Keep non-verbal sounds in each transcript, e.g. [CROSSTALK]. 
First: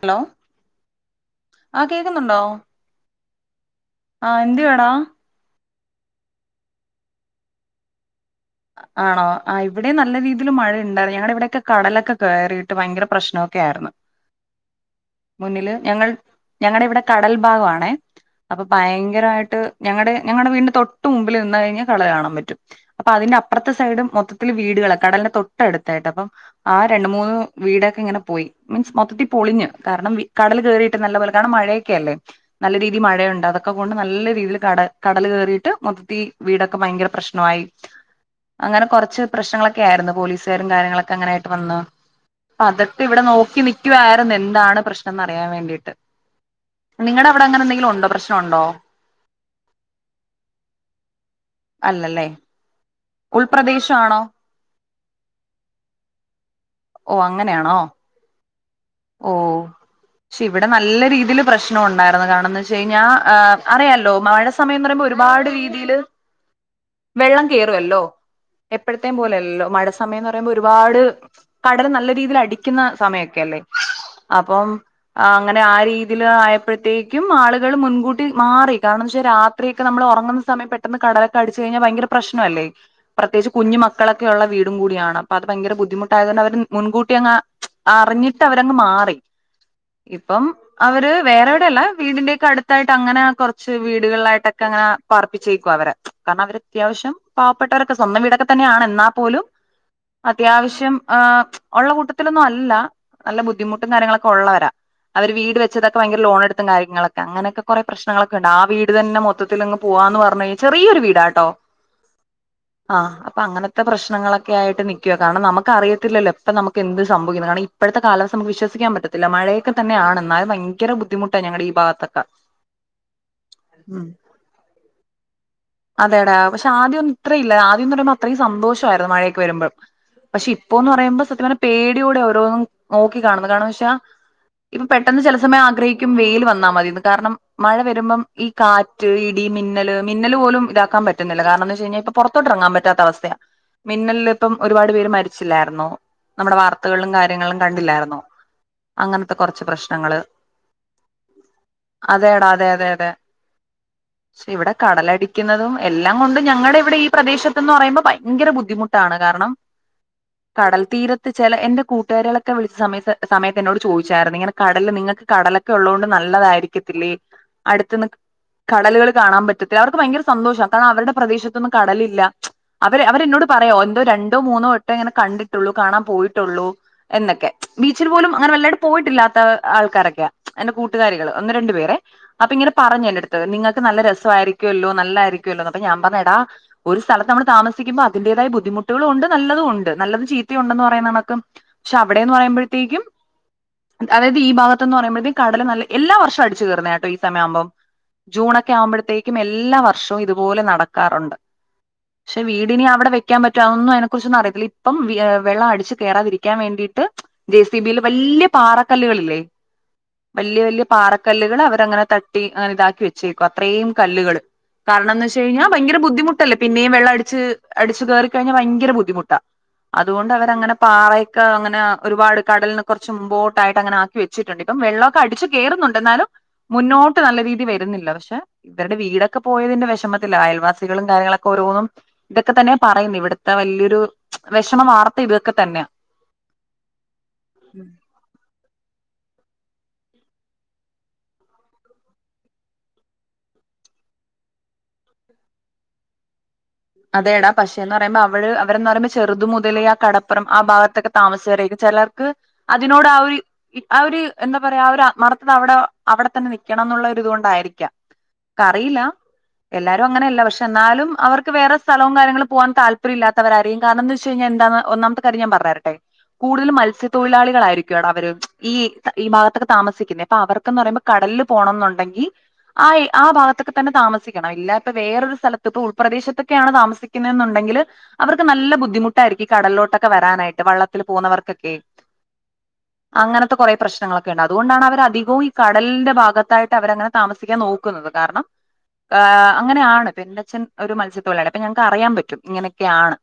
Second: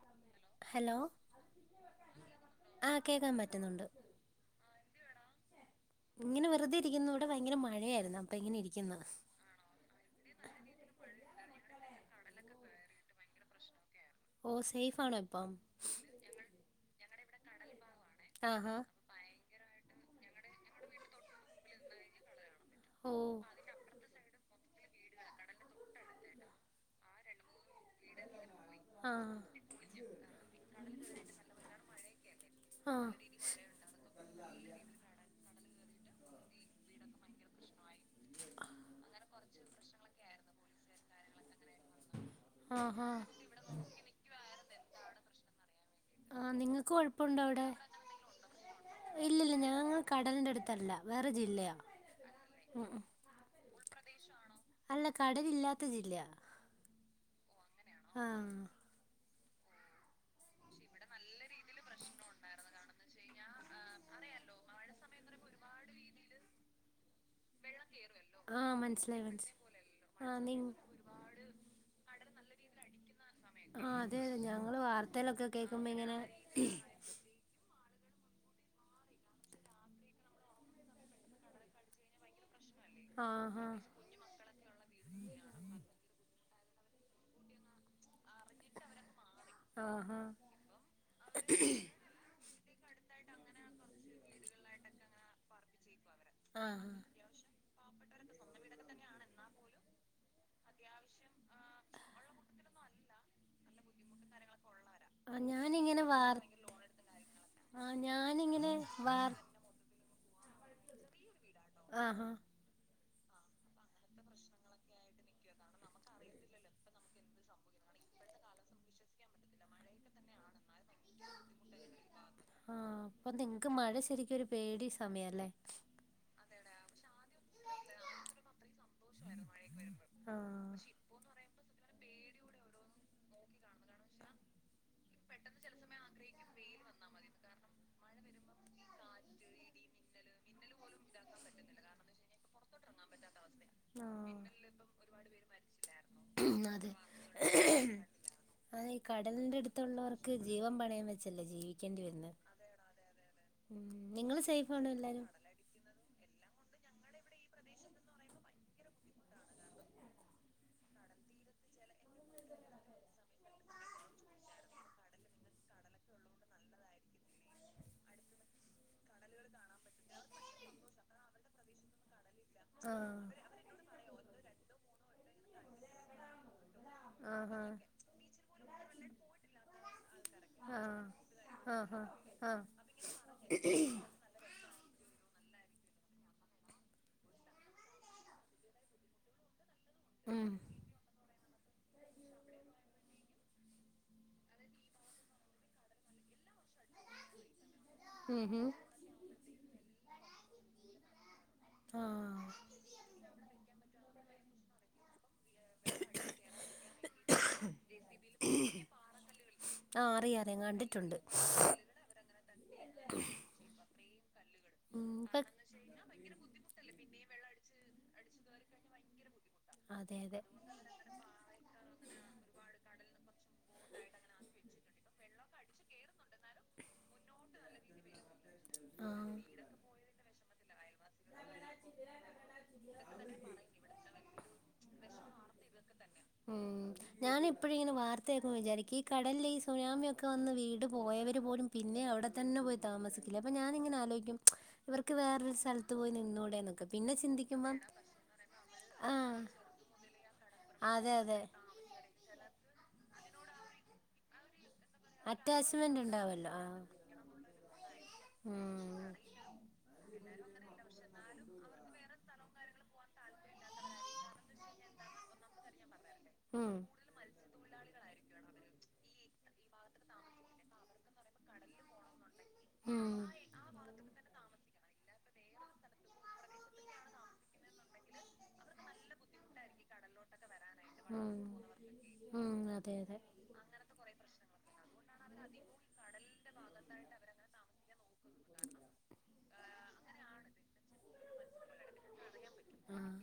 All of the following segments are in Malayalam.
ഹലോ ഹലോ ആ കേക്കുന്നുണ്ടോ ആ കേക്കാൻ പറ്റുന്നുണ്ട് ആ എഎന്ത്‌ വേണം ഇങ്ങനെ വെറുതെ ഇരിക്കുന്നു ഇവിടെ ഭയങ്കര മഴയായിരുന്നു അപ്പൊ ഇങ്ങനെ ഇരിക്കുന്നു ആണോ ആ ഇവിടെ നല്ല രീതിയിൽ മഴ ഉണ്ടായിരുന്നു ഞങ്ങടെ ഇവിടെ - കടലൊക്കെ കേയറിട്ട് ഭയങ്കര പ്രശ്നമൊക്കെ ആയിരുന്നു ഓ സേഫ് ആണോ ഇപ്പം മുന്നില് ഞങ്ങൾ ഞങ്ങടെവിടെ കടൽ ഭാഗാണേ അപ്പൊ ആഹാ ഭയങ്കരായിട്ട് ഞങ്ങടെ ഞങ്ങടെ വീടിന്റെ തൊട്ട് മുമ്പിൽ നിന്ന് കഴിഞ്ഞാ കളി കാണാൻ പറ്റും അപ്പൊ ഓ അതിന്റെ അപ്പറത്തെ സൈഡും മൊത്തത്തില് വീട്കളാ കടലിന്റെ തൊട്ടടുത്തായിട്ട് അപ്പം ആ രണ്ട് മൂന്ന് വീടൊക്കെ ഇങ്ങനെ പോയി മീൻസ് ആ മൊത്തത്തിൽ പളിഞ്ഞ് കാരണം കടൽ കേറിയിട്ട് നല്ല പോലെ കാരണം മഴയൊക്കെല്ലേ നല്ല ആ രീതിൽ മഴയുണ്ട് അതൊക്കെ കൊണ്ട് നല്ല രീതിയിൽ കട കടല് കേറീട്ട് മൊത്തത്തി വീടൊക്കെ ഭയങ്കര പ്രശ്നായി അങ്ങനെ കൊറച്ച് പ്രശ്നങ്ങളൊക്കെ ആയിര്ന്നു പോലീസാരും കാര്യങ്ങളൊക്കെ അങ്ങനായിട്ട് വന്ന് അതൊക്കെ ആഹാ ഇവിടെ നോക്കി നിക്കുവായിരുന്നു എന്താണ് പ്രശ്നന്ന് അറിയാവേണ്ടീട്ട് ആ നിങ്ങക്ക് കൊഴപ്പുണ്ടോ അവടെ ഉണ്ടോ പ്രശ്നം ഉണ്ടോ ഇല്ലല്ല ഞങ്ങ കടലിന്റെ അട്ത്തല്ല വേറെ ജില്ലയാ ഉം, ഉം. പ്രദേശ ആണോ അല്ല കടലില്ലാത്ത ജില്ല്യാ ഓ അങ്ങനെയാണോ ഓ പക്ഷെ ഇവിടെ നല്ല രീതിയിൽ പ്രശ്നം ഉണ്ടായിരുന്നു കാരണം എന്ന് വച്ച് കഴിഞ്ഞാ അറിയാല്ലോ മഴ സമയം പറയുമ്പോ ഒരുപാട് രീതില് വെള്ളം കേറുവല്ലോ ആ മനസ്സിലായി മനസ്സിലായി എപ്പഴത്തേപോലെല്ലലൊ മഴ സമയന്ന് ആ പറയുമ്പോ നി ഒരുപാട് നല്ല രീതിയിൽ അടിക്ക്ന്ന സമയ ക്കെല്ലേ ആ അതെ അതെ അപ്പം ഞങ്ങള് വാർത്തയിലൊക്കെ അങ്ങനെ ആ കേൾക്കുമ്പോ ഇങ്ങനെ രീതിൽ ആയപ്പഴത്തേക്കും ആളുകൾ മുന് കൂട്ടി മാറി കാരണന്ന് വെച്ചാ രാത്രിയൊക്കെ നമ്മൾ ഒറങ്ങുന്ന സമയ പെട്ടെന്ന് കടലൊക്കെ അടിച്ചഴിഞ്ഞ ഭയങ്കര പ്രശ്നല്ലേ പ്രത്യേകിച്ച് ആഹാ കുഞ്ഞ് മക്കളൊക്കെള്ള വീട് കൂടിയാണ് അപ്പൊ അത് ഭയങ്കര ബുദ്ധിമു അവര് മുൻകൂട്ടി അങ്ങ് അറി ഞ്ഞ്ട്ട് അവരങ്ങ് മാറി ആഹാ ഇപ്പം അവര് വേറെവിടെല്ല വീടിന്റെക്കെ അട് ത്തായിട്ട് അങ്ങനെ കൊറച്ച് വീടുകളിലായിട്ടൊക്കെങ്ങനെ പാർപ്പിച്ചേക്കോ അവരെ കാരണം അവര് ആഹാ അത്യാവശ്യം പാവപ്പെട്ടവർ സ്വന്തം വീടൊക്കെ തന്നെയാണ് എന്നാ പോലും അത്യാവശ്യം ആഹ് ഉള്ള കൂട്ടത്തിലൊന്നും അല്ല നല്ല ബുദ്ധിമുട്ടും കാര്യങ്ങളൊക്കെ ഉള്ളവരാ അവര് ആ വീട് വെച്ചതൊക്കെ ഞാനിങ്ങനെ ഭയങ്കര ലോണ് വാർ എട്ത്തും കാര്യങ്ങളൊക്കെ അങ്ങനൊക്കെ കൊറെ ആഹ് പ്രശ്നങ്ങളൊക്കെണ്ട് ആ ഞാനിങ്ങനെ വീട് തന്നെ വാർ മൊത്തിലങ്ങ് പോവാ പറഞ്ഞ് ചെറിയൊരു വീടാട്ടോ ആ ആ ആഹ് അപ്പൊ അങ്ങനത്തെ പ്രശ്നങ്ങളൊക്കെയിട്ട് നിക്കാ കാരണം നമക്ക് അറിയ ത്തില്ലല്ലോ ഇപ്പനമക്ക് എന്ത് സംഭവിക്കുന്ന് കാരണം ഇപ്പോഴത്തെ കാലാവസ്ഥ നമുക്ക് വിശ്വസിക്കാന് പറ്റത്തില്ല. മഴൊക്കെ തന്നെയാണ് എന്നാലും ഭയര ബുദ്ധിമുട്ടാ ഞങ്ങടെ ഈ ഭാഗത്ത് ആ അപ്പൊ നിങ്ങക്ക് മഴ ശരിക്കും ഒരു പേടി സമയല്ലേ അതേടാ പക്ഷെ ആദ്യന്നും ഇത്രല്ല ആദ്യന്ന് പറയ്മ്പോ അത്രയും സന്തോഷ ര്ന്നു മഴോക്കെ വരുമ്പം പക്ഷെ ഇ ആഹ് ഇപ്പൊന്ന് പറയുമ്പോ സത്യം പറഞ്ഞ പേടിയുടെ ഒ നോക്കി കാണ കാരന്ന് വെച്ചാ ഇപ്പൊ പെട്ടെന്ന് ചില സമയം ആഗ്രഹിക്കും വെൽ വന്നാ മതിന്ന് കാരണം മഴ വരുമ്പം ഈ കാറ്റ് ഇടി മിന്നല് മിന്നല് പോലും ഇതാക്കാൻ പറ്റുന്നില്ല കാരണംന്ന് വെച്ച് കഴിഞ്ഞാൽ ഇപ്പ പുറത്തോട്ട് ഇറങ്ങാൻ പറ്റ പറ്റാ അവസ്ഥ മിന്നലിൽ ആഹ് ഇപ്പം ഒരുപാട് പേര് മരി ല്ലാർന്നു നമ്മുടെ അതെ വാർത്തകളിലും കാര്യങ്ങളിലും കന്തില്ലാർന്നു അത് ഈ കടലിന്റെ അടുത്തുള്ളവർക്ക് ജീവൻ പണയം വെച്ചല്ലേ ജീവിക്കേണ്ടി വരുന്നെ അതടാ അതെ അതെ അതെ ഉം നിങ്ങള് ക്ഷെ ഇവിടെ സേഫാണോ എല്ലാരും കാടലിക്കുന്നതും എല്ലാം കൊണ്ടും നിഞുടെ ഇവിടെ ഈ പ്രദേശത്ത്ന്ന് പറയുമ്പോ ഭയങ്കര ബുദ്ധിമുട്ടാണ് കാരണം കടൽ തീരത്ത് ചില എന്റെ കൂട്ടുകാരികളൊക്കെ വിളിച്ച സമയത് സമയത്ത് എന്നോട് ചോയിച്ചായിരുന്നു ഇങ്ങനെ കടല് നിങ്ങൾക്ക് കടലൊക്കെ ഒള്ളോണ്ട് നല്ലതായിരിക്കത്തില്ലേ അടുത്തിന്ന് കടലുകള് കാണാൻ പറ്റത് അവർക്ക് ഭയങ്കര സന്തോഷാ കാരണം അവരുടെ പ്രദേശത്തൊന്നും കടലില്ല അവര് ആഹ് അവരെന്നോട് പറയ എന്തോ രണ്ടോ മൂന്നോ വ ങ്ങനെ കണ്ടിട്ടുള്ളൂ കാണാൻ പോയിട്ടൊള്ളു എന്നൊക്കെ ആഹാ ബീച്ചിൽ പോലും അങ്ങനെ വല്ലായിട്ട് പോയിട്ടില്ലാത്ത ആൾക്കാരൊക്കെയാ എന്റെ കൂട്ടുകാരികള് ഒന്ന് ആഹ് രണ്ടു പേരെ ആഹാ അപ്പൊ ആഹ് ഇങ്ങനെ പറഞ്ഞു എന്റെടുത്ത് നിങ്ങക്ക് നല്ല രസമായിയിരിക്കുമല്ലോ നല്ലരി അപ്പ ഞാ പറഞ്ഞ എടാ ഒരു സ്ഥലത്ത് നമ്മള് താമസിക്കുമ്പോ അതിന്റേതായ ബുദ്ധിമുട്ടുകളും ഉണ്ട് നല്ലതും ഉണ്ട് ണ്ട് നല്ലത് ഉം ചീത്തയുണ്ടെന്ന് പറയുന്ന ണക്ക് ണ്ട് ക്ഷെ അവിടേന്ന് പറയുമ്പോഴത്തേക്കും അതായത് ഈ ഭാഗത്തെന്ന് പറയുമ്പോഴത്തേക്കും കടല് നല്ല എല്ലാ വർഷം അടിച്ചു കേറുന്ന യാട്ടോ ഈ സമയമാവുമ്പോം ഉം ഹും ജൂണൊക്കെ ആവുമ്പഴത്തേക്കും എല്ലാവർ ഷവും ഇതുപോലെ നടക്കാറൊണ്ട് ക്ഷെ ആഹ് വീടിനി അവിടെ വെക്കാൻ പറ്റോ അതൊന്നും എനക്ക് കുറിച്ചൊന്നും അറിയത്തില്ല അപ്പം വിയ വെള്ളം അടിച്ചു കേറാതിരിക്കാൻ വേണ്ടിട്ട് ജെ സി ബിയില് വല്യ പാറക്കല്ലുകളില്ലേ ആഹ് അറിയാം അറിയാം വല്യ വല്യ കണ്ടിട്ടുണ്ട് പാറക്കല്ലുകളവരങ്ങനെ തട്ടി അങ്ങനെ ഇതാക്കി വെച്ചേക്കും അത്രയും കല്ലുകള് ഉം കാരണംന്ന് വെച്ച് ഇപ്പ കഴിഞ്ഞാ ഭയങ്കര ബുദ്ധിമുട്ടല്ലേ പിന്നെയും വെള്ളം അടിച്ച് അടിച്ചു കേറി കഴിഞ്ഞാ ബയങ്കര ബുദ്ധിമുട്ടാ അതെ അതുകൊണ്ട് അതെ അവരങ്ങന പാറേക്ക അങ്ങന ഒരുപാട് കടലിന് കുറച്ച് മുമ്പോട്ടായിട്ട് അങ്ങനെ ആക്കി വെച്ചിട്ടുണ്ട് ഇപ്പം വെള്ളാക്കെ അടിച്ച് കേറുന്നുണ്ട് എന്നാലും മുന്നോട്ട് നല്ല രീതി വരുന്നില്ല പക്ഷെ ഇവരുടെ ആഹ് വീടൊക്കെ പോയതിന്റെ വിഷമത്തിലായൽവാസ ത്തികളും കാര്യങ്ങളൊ ഓരോന്നും ഇതൊക്കെ തന്നെ പറയും ഇവിടുത്തെ വല്യൊരു ഉ ഞാനിപ്പൊഴിങ്ങനെ വാർത്ത കേക്കുമ്പോ വിചാരിക്കും ഈ കടലില് സുനാമിയൊക്കെ വന്ന് വീട് പോയവര് പോലും പിന്നെ അവിടെത്തന്നെ പോയി താമസിക്കാ അപ്പോ ഞാനിങ്ങനെ ആലോചിക്കും ഇവർക്ക് വേറൊരു സ്ഥലത്ത് പോയി നിന്നൂടെ [UNINTELLIGIBLE] അതെടാ പക്ഷേന്ന് പറയുമ്പോ അവള് അവരന്ന് പറയുമ്പോ ആഹ് ചെറുത് മുതലേ ആ കടപ്പുറം ആ ഭാഗത്തൊക്കെ അതെ അതെ താമസിച്ചവരാക്കും ചെലർക്ക് അതിനോട് ആ ഒരു ആ ഒരു എന്താ എ പറയാ അവ ഒരു ആത്മാർഥത അവിടെ അറ്റാച്ച്മെന്റ് അവിടെത്തന്നെ ഉണ്ടാവല്ലോ ആഹ് നിക്കണംന്നുള്ളൊരിതുകൊണ്ടായിരിക്കും ക്യ ക്കറിയില്ല ഉം എല്ലാരും അങ്ങനെയല്ല പക്ഷെ എന്നാലും അവർക്ക് സ്ഥലവും കാര്യൾങ്ങള് പോവാൻ താല്പര്യില്ലാത്തവരാരും കാരണംന്ന് വച്ച്കഴിഞ്ഞാന്താന്ന് ഒന്നാമത്തെ കാര്യം ഞാൻ പറഞ്ഞരട്ടെ കൂടുതല് ഉം മത്സ്യത്തൊഴിലാളികളായി ദിക്കോടാ അവര് ഈ ഈ ഭാഗത്തൊക്കെ താമസിക്കുന്നേ അപ്പൊ അവർക്കന്ന് പറയുമ്പോ കടലില് പോണംന്നൊണ്ടെങ്കി ആ ആ ഉം ഭാഗത്തൊക്കെ തന്നെ താമസിക്കണം ഇല്ലാ വേറൊരു സ്ഥലത്ത് പ്പൊ ഉൾപ്രദേശത് ക്കെയാണ് താമസിക്കുന്നേന്നുണ്ടെങ്കില് അവർക്ക് നല്ല ബുദ്ധിമുട്ടായിരിക്കും ഈ കടലിലോട്ടൊക്കെ വരാനായിട്ട് വള്ളത്തില് പോകുന്നവർക്കൊക്കെ ഉം ഉം അതെ അതെ അങ്ങനത്തെ കൊറെ പ്രശ്നങ്ങളൊക്കെ ഉണ്ട് അതുകൊണ്ടാണ് അവരധികോം ഈ കടലിന്റെ ഭാഗത്തായിട്ട് അവരങ്ങനെ താമസിക്കാൻ നോക്കുന്നത് കാരണം ആ അങ്ങനെയാണ് പെന്നച്ഛൻ ഒരു മത്സ അപ്പം ഞങ്ങ്ക്ക് അറിയാൻ പറ്റും ഇങ്ങനെക്കെആണ്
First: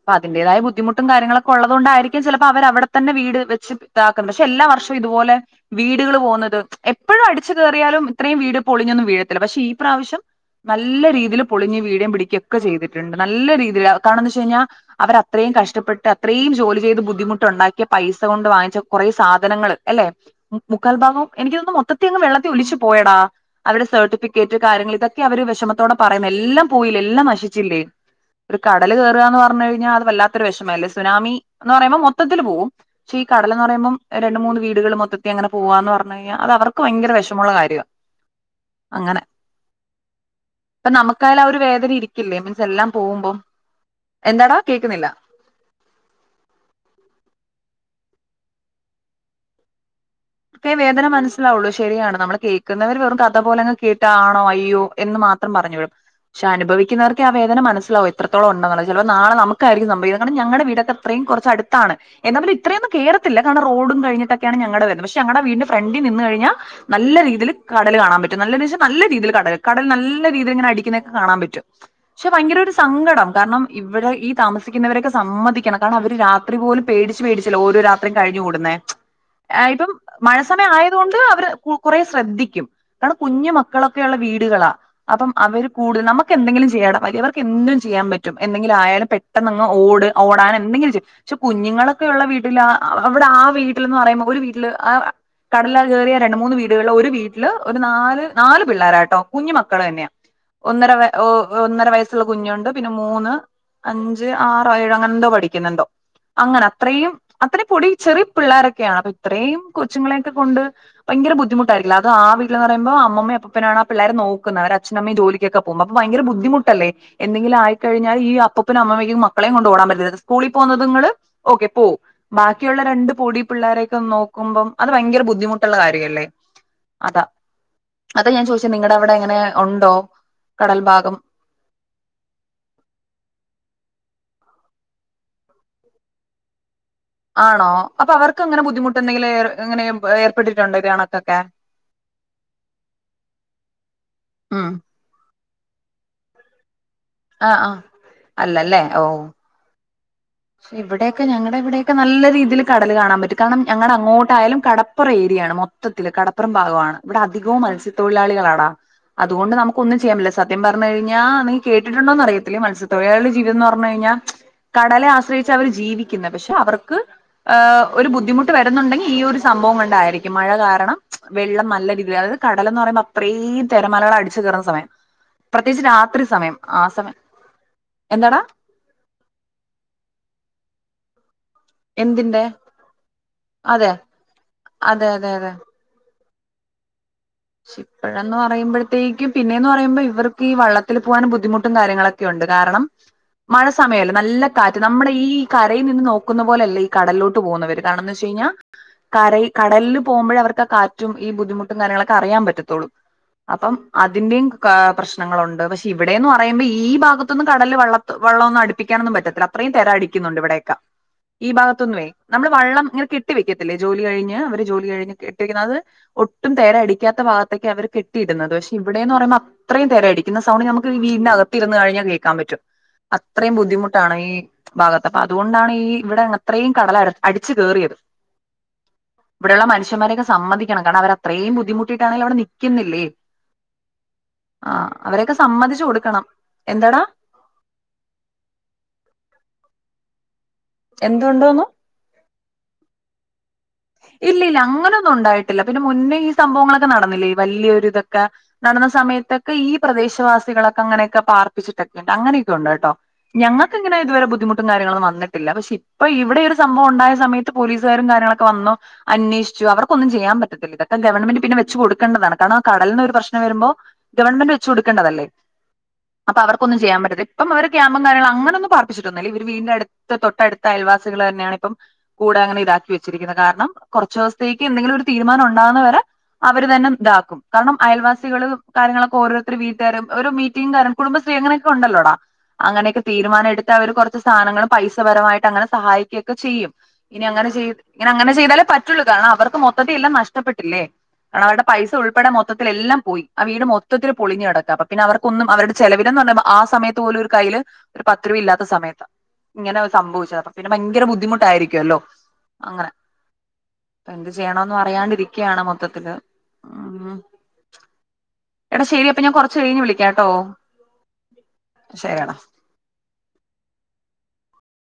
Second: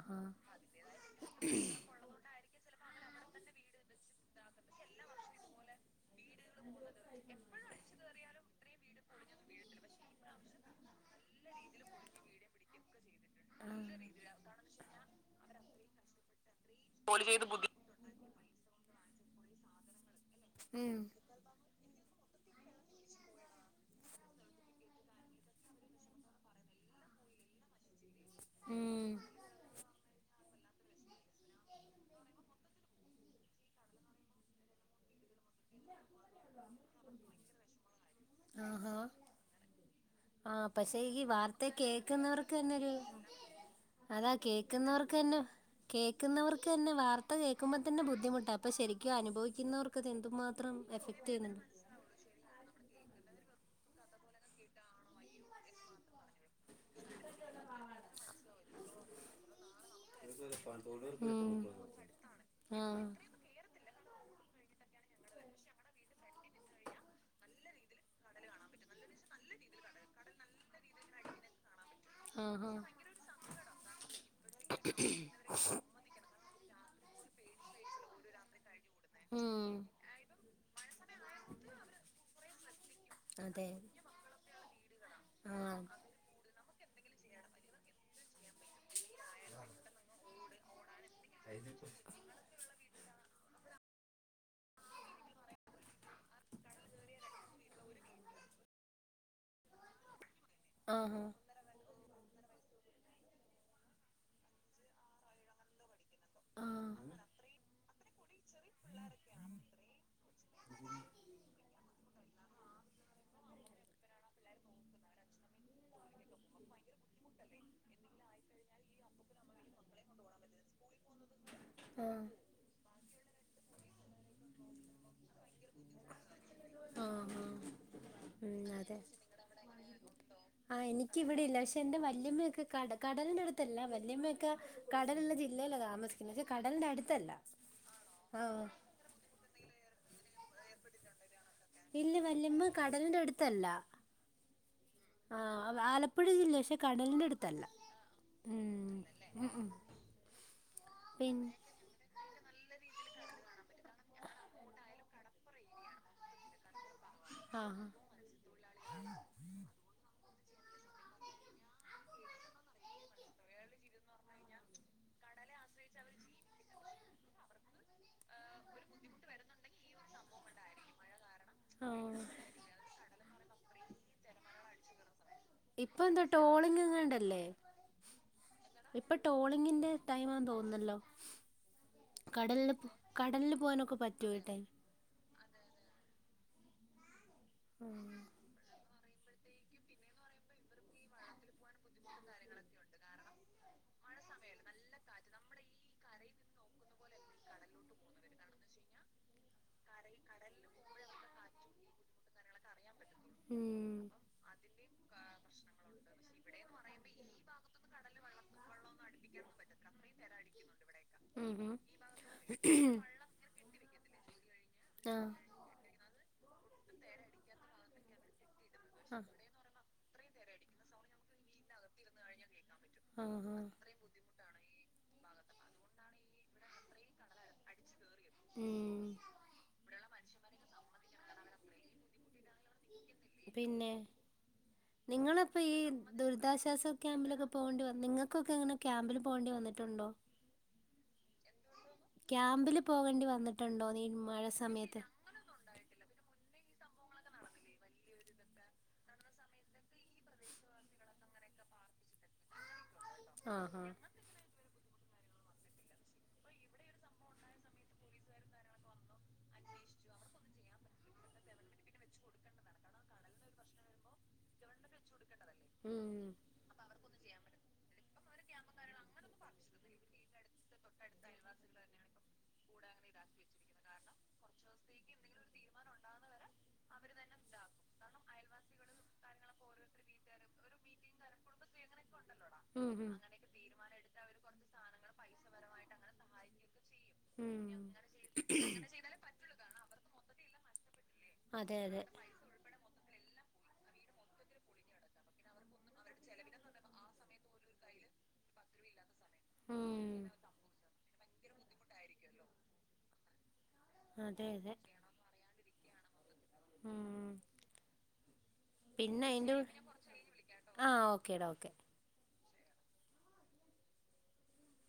അപ്പൊ ആഹാ അതിന്റെതായ ബുദ്ധിമുട്ടും കാര്യങ്ങളൊക്കെ ഉള്ളത് കൊണ്ടായിരിക്കും ചിലപ്പോ അവരവിടെ തന്നെ വീട് വെച്ച് താക്കുന്ന പക്ഷെ എല്ലാ വർഷും ഇതുപോലെ വീടുകൾ പോകുന്ന എപ്പോഴും അടിച്ചു കേറിയാലും ഇത്രയും വീട് പൊളിഞ്ഞൊന്നും വീഴത്തില്ല പക്ഷെ ഈ പ്രാവശ്യം നല്ല രീതിൽ പൊളിഞ്ഞു വീയെം പിടി ക്കെ ചെയ്തിട്ട്ണ്ട് നല്ല രീതിൽ ആഹ് കാരണംന്താന്ന് വെച്ച് കഴിഞ്ഞാ അവര് അത്രേം കഷ്ടപ്പെട്ട് അത്രേം ജോലി ചെയ്ത് ബുദ്ധിമുട്ട്ണ്ടാക്കിയ പൈ സ കൊണ്ട് വാങ്ങിച്ച കുറെ സാധനങ്ങൾ എല്ലെ മു മുക്കാൽ ഉം ഭാഗവും എനിക്ക് തോന്നുന്നു മൊത്തത്തി അങ്ങ് വെള്ള ത്തി ഒലിച്ച് പോയടാ അവര്ടെ സെർട്ടിഫിക്കറ്റ് കാര്യങ്ങൾ ഇതൊക്കെ അവര് വിഷമത്തോടെ പറയുന്നെ എല്ലാം പോയില്ലെ എല്ലാം നശിച്ചില്ലെ ഒരു കടൽ ഉം കേറാന്ന് പറഞ്ഞ് കഴിഞ്ഞാ അത് വല്ലാ ത്തൊരു വെഷമല്ലെ സുനമി എന്ന് പറയുമ്പോ മൊത്തത്തിൽ പോകും ക്ഷെ ഈ കടൽ എന്ന് പറയുമ്പോ രണ്ട് മൂന്ന് വീടുകൾ മൊത്തത്തി അങ്ങനെ പോവന്ന് പറ ഞ്ഞ്കഴിഞ്ഞ അത്‌ അവർക്ക് ഭയങ്കര വെഷമുള്ള കാര്യവ ആഹാ അങ്ങനെ അത്‌ നമുക്കായാൽ ആ ഒരു വേദനിം ക്ക്ന്നവർക്ക്ന്നെ ഒരു അതാ എന്താടാ കേൾക്കുന്നില്ല കേക്ക്ന്നവർക്ക്ന്നെ കേക്ക്ന്നവർക്ക്ന്നെ വാർത്ത കേക്കുമ്പം ത ന്നെ ബുദ്ധിമുട്ട അപ്പൊ ശെരിക്കും അനുഭാവിക്കിന്നോർ ക്ക്ത് എന്തുമാത്രം എഫ ലാവുള്ളു ശെരിയാണ് നമ്മൾ കേക്ക്ന്നവര് വെറും കഥ പോലെ അങ്ങ് കേട്ട് ആണോ അയ്യോ എന്ന് മാത്രം പറഞ്ഞ് വിടും ക്ഷെ അനുഭവിക്കുന്നവർക്കെ ആ വേദന മനസിലാവു എത്രത്തോളം ഉണ്ടെന്നുള്ളെ ചിലപ്പോ നാളെ നമുക്കായിരിക്കും സം ഇതൊക്കെ ഞങ്ങടെ വീടൊക്കെ ഇത്രയും കൊറച്ച് അടുത്താണ് ഉം എന്നപോലും ഇത്രേം ഒന്നും ആഹ് കേറത്തില്ല കാരണം റോഡ് കഴിഞ്ഞിട്ടൊക്കെ ആണ് ഞങ്ങടെ വരുന്നെ പ ഞങ്ങടെ വീടിന്റെ ഫ്രന്റി നിന്ന് കഴിഞ്ഞാ നല്ലരീതിൽ കടൽ കാണാൻ പറ്റും നല്ലെന്ന് വെച്ച നല്ല രീതിൽ കട കടൽ നല്ല രീതിൽ ങ്ങനെ അടി ക്കിന്നെക്കെ കാണാൻ പറ്റും ക്ഷെ ഭയങ്കര ഒരു ആഹാ സങ്കടം കാരണം ഇവിടെ ഈ താമസിക്കുന്നവരൊക്കെ സമ്മതിക്കണം കാരണം അവര് രാ ത്രി പോലും പേടിച്ച് പേടിച്ച് അല്ലെ ഓരോ രാത്രീം കഴിഞ്ഞ് കൂടുന്നെ ആ ഉം ഇപ്പം മഴസമയം ആയത്കൊണ്ട് അവര് കു കുറെ ശ്ര ദ്ധിക്കും കാരണം കുഞ്ഞു അതെ മക്കളൊക്കെയുള്ള വീടുകളാ അപ്പം അവര് ആഹ് കൂടുത നമുക്ക് എന്തെങ്കിലും ചെയ്യണം വലിയവർക്ക് എന്തും ചെയ്യാൻ പറ്റും എന്തെങ്കിലും ആയാൽ പെട്ടൊന്ന് അങ്ങ് ഓട് ഓടാൻ എന്തെങ്കിലും ചെ ക്ഷെ കുഞ്ഞുങ്ങളൊക്കെ ഉള്ള വീട്ടിൽ ആ ആ അവിടെ ആ വീട്ട്ൽന്ന് പറയുമ്പോ ഒരു വീട്ട്ല് ആ കടൽ കേറിയ രണ്ടു മൂന്ന് വീടുകളിൽ ഒരു വീട്ടില് ഒരു നാല് നാല് പിള്ളോരാട്ടോ കുഞ്ഞു മക്കൾ തന്നെയാ ഒന്നര വ ആഹ് ഓ ഒന്നര വയസ് സ് യുള്ള കുഞ്ഞുണ്ട് പിന്നെ മൂന്ന് അഞ്ച് ആറോ ഏഴോ അങ്ങനെ എന്തോ പഠിക്കുന്നെന്തോ അങ്ങനെ ആഹ് അത്രേം അത്രേം പൊടി- ചെറിയ പിള്ളാരൊക്കെയാണ് അപ്പൊ ഇത്രയും കൊച്ചുങ്ങളെയൊക്കെ കൊണ്ട് ഭയങ്കര ബുദ്ധിമുട്ടായിരിക്കില്ല അത് ആ വീട്ടിലെന്ന് പറയുംപോ അമ്മമ്മയും അപ്പുപ്പനും ആണ് ആ പിള്ളേരെ നോക്കുന്നത്‌ അവരടെ അച്ഛനും അമ്മയും ജോലിക്ക് ഒക്കെ പോകുന്നു അപ്പ ഭയങ്ക ബുദ്ധമുട്ടല്ല എന്തെങ്കിലുംആയിക്കഴിഞ്ഞാല് ഈ അപ്പുപ്പനും അമ്മമ്മക്കും മക്കളെയും കൊണ്ട് ഓടാൻ പറ്റത്തില്ല സ്കൂളിൽ പോന്നത്ങ്ങള് ഓക്കെ പോ ആഹ് ബാക്കിയുള്ള രണ്ട് പൊടി- പിള്ളേരെയൊക്കെ ഒന്ന് നോ ക്കുമ്പം അത് ഭയങ്കര ബുദ്ധിമുട്ടുള്ള കാര്യമല്ലേ ആ അതാ ആ അതാ ഞാൻ ഉം ചോദിച്ചത് നിങ്ങടെ അതെ അവിടെ എങ്ങനെ ഉണ്ടോ ആ കടൽ ഭാഗം എനിക്ക് ഇവിടെയില്ല പക്ഷെ എന്റെ വല്യമ്മയൊക്കെ കട കടലിന്റെ അടുത്തല്ല വല്യമ്മ ക കടലുള്ള ജില്ലയില താമസിക്കുന്നത് പക്ഷെ കടലിന്റെ അടു ആണോ അപ്പൊ അവർക്ക് അങ്ങനെ ബുദ്ധിമുട്ട് എന്തെങ്കില് എങ്ങനെ- ഏർപ്പെട്ടിട്ടുണ്ടോ ഇതു കണക്കൊക്കെ ഇല്ല വല്യമ്മ കടലിന്റെ അടുത്തല്ല ഉം ആ ആലപ്പുഴ ജില്ലയാ പക്ഷെ കടലിന്റെ ആഹ് അടുത്തല്ല ആഹ് അല്ലല്ലേ ഉം ഓ ഉ ഉ ഇവിടെയൊക്കെ ഞങ്ങളുടെ ഇവിടെയൊക്കെ നല്ല രീതീല്- കടല് കാണാൻ പറ്റും കാരണം ഞങ്ങളുടെ അങ്ങോട്ടായാലും കടപ്പുറ ഏരിയാണ് മൊത്തത്തില് കടപ്പുറം ഭാഗമാണ് ഇവിടെ അധികവും ആഹ് മത്സ്യത്തൊഴിലാളികളാടാ അതുകൊണ്ട് നമുക്ക് ഒന്നും ചെയ്യാൻ പറ്റില്ല സത്യം പറഞ്ഞ് കഴിഞ്ഞാൽ നി കേട്ടിട്ടുണ്ടോന്ന് അറിയത്തില്ല മത്സ്യത്തൊഴിലാളുടെ ജീവിതംന്ന് പറഞ്ഞ കഴിഞ്ഞാ കടലാ ആസ് സ്രയിച്ച അവർ ജീവിക്കുന്നേ പക്ഷെ അവർക്ക് അ ഒരു ബുദ്ധിമുട്ട് വരുന്നുണ്ടെങ്കി ഈ ഒരു സംഭവം കൊണ്ടായിരിക്കും മഴ കാരണം വെള്ളം നല്ല രീതിയി ആഹ് അതായത് കടലെന്ന് പറയുമ്പം ഇത്രയും തിരമലകള് അടിച്ചു കേറുന്ന സമയം പ്രത്യേകിച്ച് ഇപ്പ എന്താ രാത്രി സമയം ടോളിംഗ് ആ സമയം എങ്ങാണ്ടല്ലേ എന്താടാ ഇപ്പൊ ടോളിങ്ങിന്റെ- ടൈമാന്ന് തോന്നുന്നല്ലോ എന്തിന്റെ കടലില് കടലില് അതെ പോവാനൊക്കെ പറ്റുവട്ടേ അതെ അതെ അതെ [UNINTELLIGIBLE] ഇപ്പഴന്ന് പറയുമ്പോഴ് പേയ് [UNINTELLIGIBLE] ക്കും പിന്നെയെന്ന് പറയ്പോ ഇവർക്ക് ഈ വള്ളത്തിൽ പോകാനും ബുദ്ധിമുട്ടും കാര്യങ്ങളൊക്കെ ഉണ്ട് കാരണം മഴ സമയമല്ലോ നല്ല കാറ്റ് നമ്മുടെ ഈ കരയിൽ നിന്ന് നോക്കുന്ന പോലെയല്ല ഈ കടലിലോട്ട് പോകുന്നവർ കാരണം എന്ന് വെച്ച കഴിഞ്ഞാൽ കര കടലിൽ പോകുമ്പോഴ അവർക്ക് ആ കാറ്റും ഈ ബുദ്ധിമുട്ടും കാര്യങ്ങളൊ അറിയാൻ പറ്റത്തൊള്ളൂ അപ്പം ഉം അതിന്റെയും ക പ്രശ്നങ്ങളുണ്ട് പക്ഷെ ഇവിടെന്ന് പറയുമ്പോ ഈ ഭാഗത്തൊന്നും കടലിൽ വള്ള വള്ളംഒന്നും അടുപ്പിക്കാനൊന്നും പറ്റത്തില്ല അത്രയും തിര അടിക്കുന്നുണ്ട് ഇവിടെയൊക്കെ ഈ ഉം ഭാഗത്തൊന്ന് വേ നമ്മള് വെള്ളം ഇങ്ങനെ കെട്ടി വെക്കത്തില്ലേ ജോലി കഴിഞ് അവര്- ജോലി കഴിഞ്ഞ് ആഹ് കെട്ടിക്കുന്നത് ഒ ട്ടും തെരയടി ഇപ്പറത്തെ ഭാഗത്ത്‌യൊക്കെ ആ അവര് കെട്ടിയിടുന്നത് പഷേ ഇവിടെന്ന് ആഹ് പറയുമ്പോ അത്രം തെര അടി ക്കുന്ന സൗണ്ട് നമുക്ക് വീടിന് അകത്ത് ഇരുന്ന് കഴിഞ്ഞാൽ കേക്കാൻ പറ്റും ആഹ് അത്രയും ആഹ് ബുദ്ധിമുട്ടാണ് ഈ- ഭാഗത്ത് അപ്പൊ അതുകൊണ്ടാണ് ഈ ഇവിടെ അത്രയും കടല അടിച്ചു കയറിയത് ഇവിടെള്ള മറ്റ്- മനുഷ്യൻമ്മാരെ സമ്മതിക്കണം കാരണം അവര് അത്രയും ബുദ്ധമുട്ടി ട്ടാണെങ്കിലും അവിടെ നിക്കുന്നില്ലേ പിന്നെ ആ അവരെയൊക്കെ നിങ്ങളളൊക്കെ ഇപ്പോ ഈ സമ്മതിച്ചു കൊടുക്കണം ദുരിതാശ്വാസ എന്താടാ ക്യാമ്പിലൊക്കെ പോവേണ്ടി നിങ്ങൾക്കൊക്കെ എങ്ങനെ ക്യാമ്പില് പോകേണ്ടി വന്നിട്ടുണ്ടോ എന്തുണ്ടോന്ന് ക്യാമ്പില് പോകേണ്ടി വന്നിട്ട് ഇല്ല ഇല്ല അങ്ങനൊന്നും ഉണ്ടായിട്ടില്ല പിന്നെ മുന്നേ ഈ സംഭവങ്ങളൊ ക്കെ നടന്നില്ലേ ഈ വല്ല്യൊരു ഇതൊക്കെ നടന്ന സമയത്തൊക്കെ ഈ പ്രദേശവാസികളൊക്കെ അങ്ങനെയൊക്കെ പാർപ്പിച്ചിട്ടൊക്കെ ഉണ്ട് അങ്ങനെയൊക്കെ ഉണ്ട് കേട്ടോ ആഹ് ഞങ്ങക്ക് ആഹ് അങ്ങനെ ഇതുവരെ ബുദ്ധമുട്ടും കാര്യങ്ങളും ഒന്നും വ ന്നിട്ടില്ല പക്ഷെ ഇപ്പ ഇവിടെ ഒരു സംഭവം ഉണ്ടായ സമയത്ത് പോലീസുകാരും കാര്യങ്ങളൊ ക്കെ വന്നു അന്വേഷിച്ചു അവർക്കൊന്നും ചെയ്യാൻ പറ്റത്തില്ല ഇതൊക്കെ ഗവൺമെന്റ് പിന്നെ വെച്ച് കൊടുക്കേണ്ടതാണ് കാരണം കടലീന്ന് ഒരു പ്രശ്നം വരുമ്പോ ഗവൺമെന്റ് വെച്ച് കൊടുക്കേണ്ടതല്ലേ ഉം അപ്പൊ അവർക്കൊന്നും ചെയ്യാൻ പറ്റത്തി ഇപ്പം അവരെ ക്യാമ്പും കാര്യങ്ങളും അങ്ങനൊന്നും പർപ്പിച്ചിട്ടൊന്നുമില്ല ഇവര് വീടിന്റെ അടുത്ത തൊട്ടടുത്ത അയൽവാസികൾ തന്നെയാണ് ഇപ്പം കൂടെ അങ്ങനെ ഇതാക്കി വെ ച്ചിരിക്കുന്ന കാരണം കുറച്ച് ദിവസത്തേക്ക് എന്തെങ്കിലും ഒരു തീരുമാനം ഉണ്ടാകുന്നവരെ അവര് തന്നെ ഇതാക്കും കാരണം അയൽവാസികള് കാര്യങ്ങളൊക്കെ ഓരോരുത്തർ വീട്ടുകാരും ഒരുോ മീറ്റിംഗും കാരണം കുടുംബശ്രീ അങ്ങനെയൊക്കെ ഉണ്ടല്ലോടാ ഉം അങ്ങനെയൊക്കെ ഉം തീരുമാനെടുത്ത് അവർ കുറച്ച് സാധനങ്ങള് പൈസപരമായിട്ട് അങ്ങനെ സഹായിക്കുകയൊക്കെ ചെയ്യും ഇനി അങ്ങനെ ചെയ് ഉം അങ്ങനെ ചെയ്താലേ പറ്റുള്ളൂ കാരണം അവർക്ക് മൊത്തത്തിൽ എല്ലാം നഷ്ടപ്പെട്ടില്ലേ കാരണം അവരുടെ അതെ പൈസ അതെ ഉൾപ്പെടെ മൊത്തിൽ എല്ലാം എല്ലാം പോയി ആ വീട് മൊത്തത്തിൽ പൊളിഞ്ഞു കിടക്കുവാ അപ്പൊ പിന്നേ അവർക്കൊന്നും അവരുടെ ചെിലവിനെന്ന് പറഞ്ഞാ ആ സമയത്ത് പോലും ഒരു കയ്യില് ഒരു പത്ത് രൂപ ഇാത്ത സമയത്താ ഇങ്ങനെ ഉം സംഭവിച്ചത് അപ്പൊ പിന്നെ ഭയങ്കര ബുദ്ധിമു ട്ടായിരിക്കൂല്ലോ അങ്ങനെ ഇപ്പോ എന്ത് അതെ അതെ ചെയ്യണോന്നും അറിയാണ്ടിരിക്കുയാണ് മൊ ത്തത്തില് ഉം എടാ ശരി അപ്പോ പിന്നെ ഞാൻ അയിന്റെ കൊറച്ച് കഴിഞ്ഞ് വിളിക്കാട്ടോ ആ ഓക്കേടാ ഓക്കെ ശരിയെടാ